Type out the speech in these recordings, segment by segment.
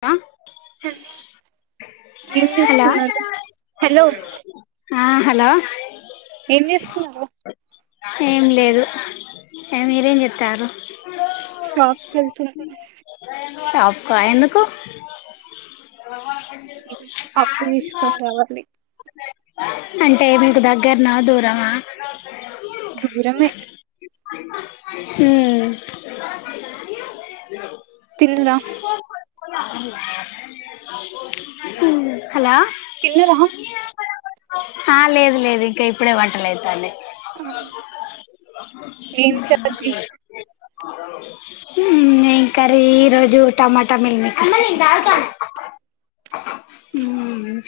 వ ఏం చేస్తున్నారు హలో హలో ఏం చేస్తున్నారు ఏం లేదు మీరేం చెతారు షాప్ కల్తు షాప్క ఎందుకు అప్పు తీసుకొని రావర అంటే మీకు దగ్గర నా దూరమా దూరమే మ్మ్ తిన్నరా హు హలో తిన్నరా లేదు లేదు ఇంకా ఇప్పుడే వంటలు అవుతడి క ఏం కర్రీ ఇంకారి ఈ రోజు టమాటా తమి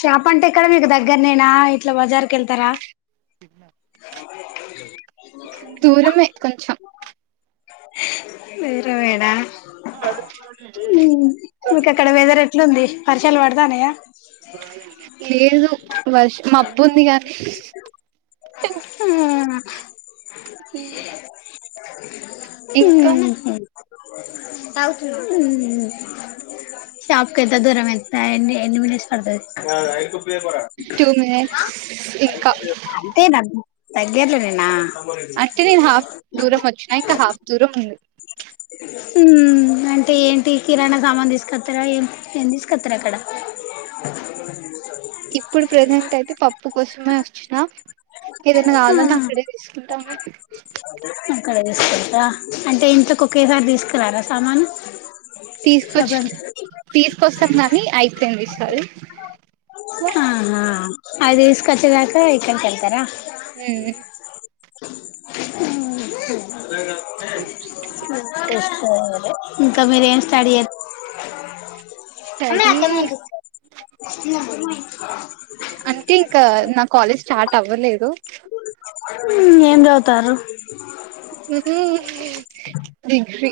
షాప్ అంటే ఇక్కడ మీకు దగ్గర నేనా ఇట్లా బజార్కి వెళ్తారా ఇనా దూరమే కొంచెం వరుమేడా మీకు అక్కడ వెదర్ ఎట్లుంది వర్షాలు పడదానయా లేదు వర్షం మబ్బు ఉంది కాగానీ హ అ హ [unintelligible] షాపు క ఎద్ద దూరం ఎంత ఎన్ని ఎన్నిమినిస్ పర్ద ఐదు ప టూ మినిట్స్ ఇంకా అంతే దగ్గర్ల నేనా అంటే నేను హాఫ్ దూరం వచ్చిన ఇంకా హాఫ్ దూరం ఉంది అంటే ఏంటి కిరాణా సామాను తీసుకొత్తరా ఏం ఏం తీసుకత్తరు అక్కడ అ ఇప్పుడు ప్రజెంట్ అయితే పప్పు కోసమే వచ్చిన ఏదైనా ఆ కావాలన అక్కడే తీసుకుంటాము అక్కడ తీసుకుంటారా అంటే ఇంట్లోకి ఒకేసారి తీసుకురారా సామాను తీసుకొచ్చి ఎప్పుడన్నా తీసుకొస్తాం కాని అయిపోయింది ఈసారి ఆహా అది తీసుకొచ్చి దాకా ఇక్కడికి వెళ్తారా అ ఇంకా మీరూ ఏం స్టడీ అ స్టడీ హత మాంట అంటే ఇంకా నా కాలేజ్ స్టార్ట్ అవ్వలేదు ఏం చదువుతారు డిగ్రీ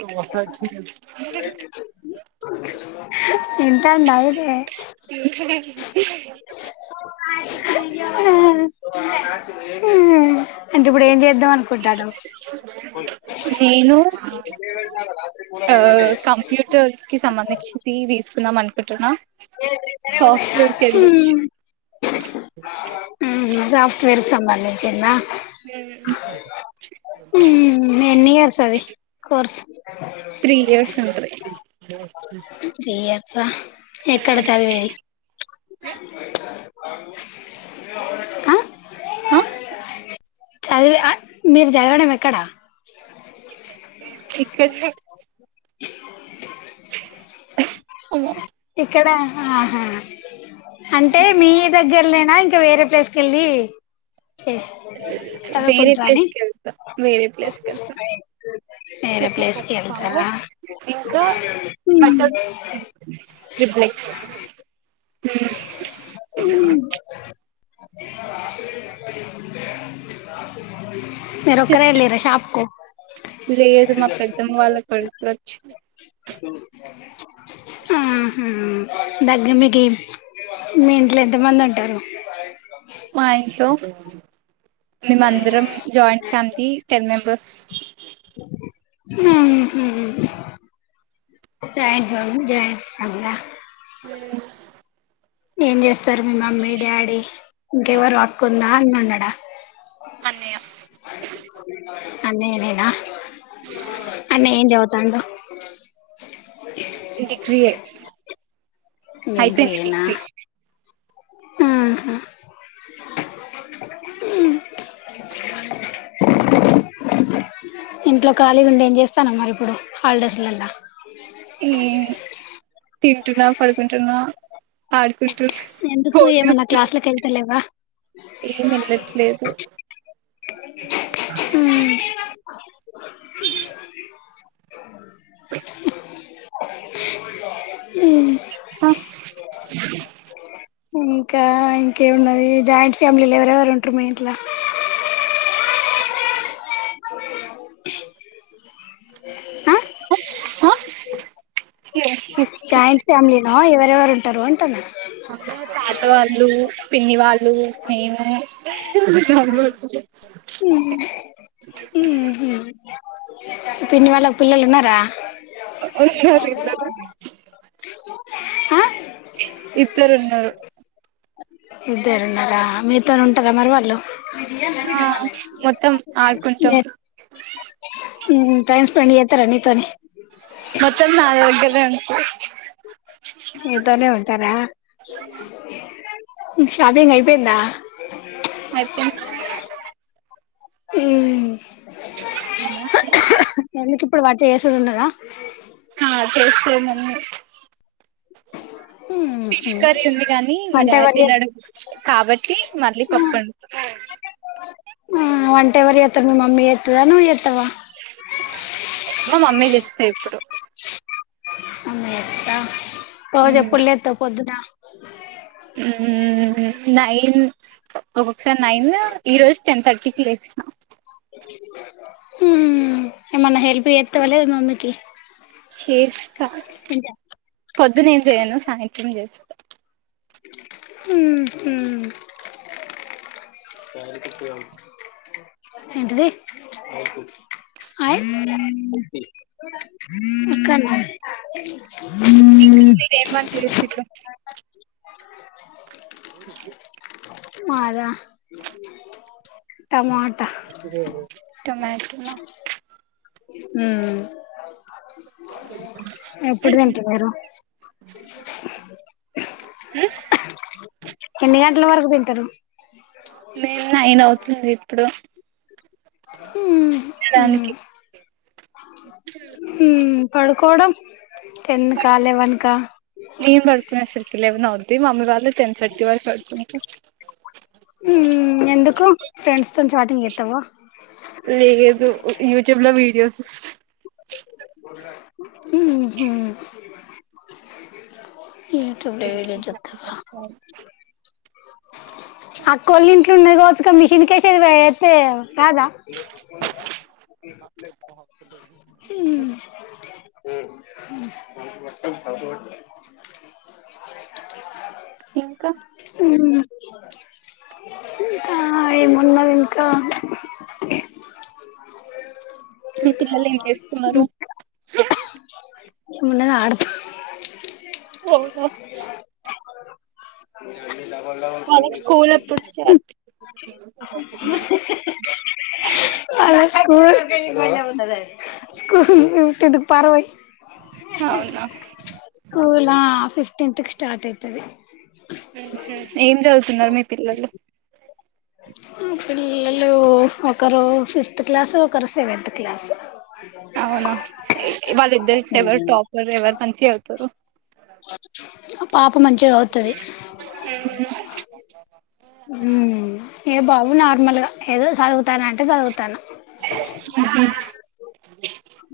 చింతా నయి ర అంటె ఇప్పుడు ఏం ఇద్దం అనుకుంటాడు నేను ఆ కంప్యూటర్ కి సంబంధించి తీసుకుందాం అనుకుంటున్నా సాఫ్ట్వేర్ కి వెళ్ళొచ్చు హ్మ్ సాఫట్వేర్ కి సంబంధించింద ఎన్ని ఇయర్స్ అది కోర్స్ త్రీ ఇయర్స్ ఉంటది త్రీ ఎక్కడ చదివేది ఆ ఆ చదివి ఆ మీరు చదవడం ఎక్కడ ఇక్కడ అమ్మో ఇక్కడ ఆహా అంటే మీ దగ్గర నా ఇంకా వేరే ప్లేస్ కి వెళ్ళి ఏ వేరే చదకుంట అని ప్లేస్ కి వెళ్తా వేరే ప్లేస్ కి వెళ్తా వేరే ప్లేస్కి వెళ్తారా ఇంకా బట్టర్ ట్రిప్లెక్స్ హ్మ్ అ మీరొక్కలే వెళ్ళిర షాపుకు లేదు మా పెద్దమ వాళ్ళ కొడుకు వచ్చిండు ఆహ [unintelligible] మీ ఇంట్లో ఎంత మంది ఉంటారు మా ఇంట్లో మేమందరం joint family ten members joint family joint family హ ఏం చేస్తారు మీ మమ్మీ డాడీ ఇంకెవరు అక్క ఉందా అన్న ఉన్నాడా అన్నయ్య అన్నయా నేనా అన్నయ్య ఏం చదుత ఉండు డిగ్రీ ఏ మీకు అయిపోయింది ఏనా ఉహు ఇంట్లో ఖాళీగా ఉండి ఏం చేస్తాన మరి ఇప్పుడు హాలిడేస్లల ఏం తింటున్నా పడుకుంటున్నా ఆడుకుంటు ఎందుకు ఫోన్ ఏమన్నా చూస్ క్లాసులకు వెళ్తలేవా ఏం వెళ్లట్లేదు ఉ ఉ ఓ ఇంకా ఇంకేమున్నది జాయింట్ ఫ్యామిలీలు ఎవరెవరు ఉంటారు మీ ఇంట్లా ఆ ఆ ఆ జాయింట్ ఫ్యామిలీనా ఎవరెవరు ఉంటారు అంటూనా అమ్మ తాత వాళ్ళు పిన్ని వాళ్ళు మేము ఉ ఉహు పిన్ని వాళ్లకి పిల్లలు ఉన్నారా అహా ఆ ఇద్దరు ఉన్నారు ఇద్దరు ఉన్నారా మీతోనే ఉంటారా మరి వాళ్ళు వి డియాన్లు అని ఆ చేపలే మొత్తం ఫాలే ఆడుకుంటాం నే ఉమ్ టైమ్ స్పెండ్ చేస్తారా నితోని మొత్తం నాలుగు వందలే అనుకో నీతోనే ఉంటారా షాపింగ్ అయిపోయిందా అయిపోయింది ఉ ఎలా ఎందుకు ఇప్పుడు వాటి చేస్తుదిన్నదా ఆ చేస్తుది మళ్ళీ ఫిష్ కర్రీ ఉంది గానీ మా వంట డాడీ ఎవరు చే తినడు కాబట్టి మళ్ళీ పప్పండి ఉ వంట ఎవరు చేతరు మీ మమ్మీ చేతదా నువ్వు చేతవా మా మమ్మీ చేస్తాయి ఇప్పుడు అ రోజు ఎప్పుడు లేతవ్ పొద్దున్న ఉమ్ నైన్ ఒక్కొక్కసారి నైన్ ఈ రోజు టెన్ థర్టీకి లే స ఉ ఏమైనా హెల్ప్ చేతవా లేదా మమ్మీకి చేస్తా పొద్దున ఏం చెయ్యను సాయంత్రం చేస్తా ఉహు ఏంటిది ఆయ ఎక్కడన్నా మీరేం వంట చేసిర్రు టొమా టొమాటోనా ఊ ఉహు ఎప్పుడు తింట్రి మీరు ఉ ఎన్ని గంటల వరకు తింటారు మేమ్ నైన్ అవుతుంది ఇప్పుడు హ్యూమ్ హు దానికి హు పడు కోడం నేన్ పడుకునేసరికి లెవెన్ అవుద్ ద్ది మమ్మీ వాళ్ళు టెన్ థర్టీ వరక్ పడుకుంట హ్మ్ ఎందుకు ఫ్రెండ్స్ తోని చాటింగ్ చేతావా లేదు యూట్యూబ్ లో వీడియోస్ చూస్తా ఊహు యూట్యూబ్ లో ఏ వీడియో చూతవా అక్కోల్ ఇంట్లో వున్నై కాచ్చుక మిషన్క ఏసేదిగా ఎత్తే కాదా ఉమ్ హ బ ఇంకా హ్మ్ ఇంకా ఏమున్నది ఇంకా మీ పిల్లలు ఏం చేస్తున్నారు ఏమున్నార్ ఆడతు ఒహో ల్ ప స్కూలేప్పుడు స్టార్ట్ మ స్కూ మ ఉన్నా స్కూల్ కుంటది పర్వై అవునా స్కూలా ఫిఫ్టీన్త్ కి స్టార్ట్ అయితది ఏం చదువుతున్నారు మీ పిల్లలు ఆ పిల్లలు ఒకరు ఫిఫ్త్ క్లాస్ ఒకరు సెవెంతత్ క్లాస్ మెరిట్ ఎవరు టాపర్ ఎవరు మంచిగ చదువుతారు పాప మంచిగ చదువుతది ఆ హ్మ్ ఏ బాబు నార్మల్ గా ఏదో చదువుతానంటే చదువుతాన ఊహు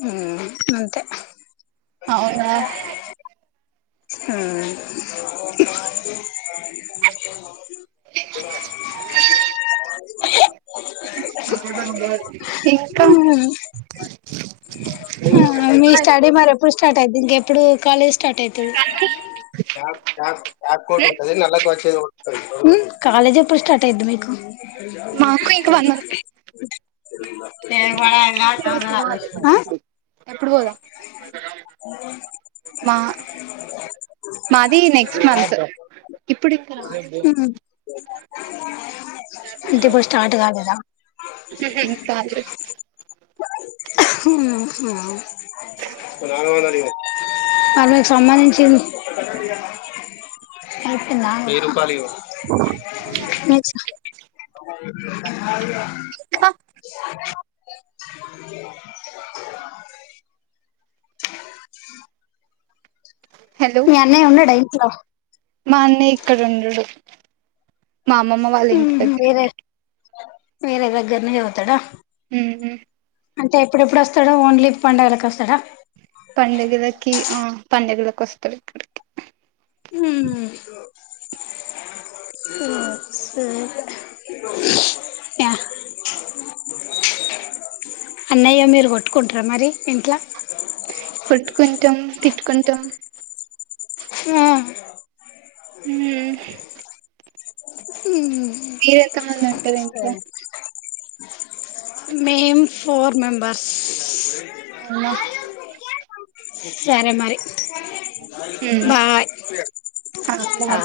ఊ అంతే అవునా ఊ ఇంకా ఊ హ్మ్ మీ స్టడీ మరెఎప్పుడు స్టార్ట్ అయిధీ ఇంకెప్పుడు కాలేజ్ స్టార్ట్ తెలీదు హ్మ్ కాలేజ్ ఎప్పుడు స్టార్ట్ అయిది మీకు మాకు ఇంక వన్ మంత్ [unintelligible] ఆ ఎప్పుడు పోదాం మా మాది నెక్స్ట్ మంత్ అంటె ఇప్పు స్టార్ట్ కా ఊహు కాదు హు సంబంధించింది అయిపోయిందా నెక్స్ట్ [unintelligible] హలో మీ అన్నయ ఉన్నాడా ఇంట్లో మా అన్నయ్య ఇక్కడ ఉండడు మా అమ్మమ్మ వాళ్ళ ఇంటి ఉహు దగ్గర వేరే వేరే దగ్గరానే పోతాడ ఊ ఉ అంటే ఎప్పుడెప్పుడు వస్తాడు ఓన్లీ పండుగలకు వస్తాడా పండగలకి ఆ పండగల కి వస్తడు కొడుకు ఊ వస్తాడు యా అన్నయ్య మీరు కొట్టుకుంటారా మరి ఇంట్లా కొట్టుకుంటాం తిట్టుకుంటాం ఆ ఉహ్ హూ మీరే ఎంత మంది ఉంటారు ఇంట్లో మేం పోర్ మెంబర్స్ అవునా సరే మరి ఉమ్ బాయ్ ఆ హా బాయ్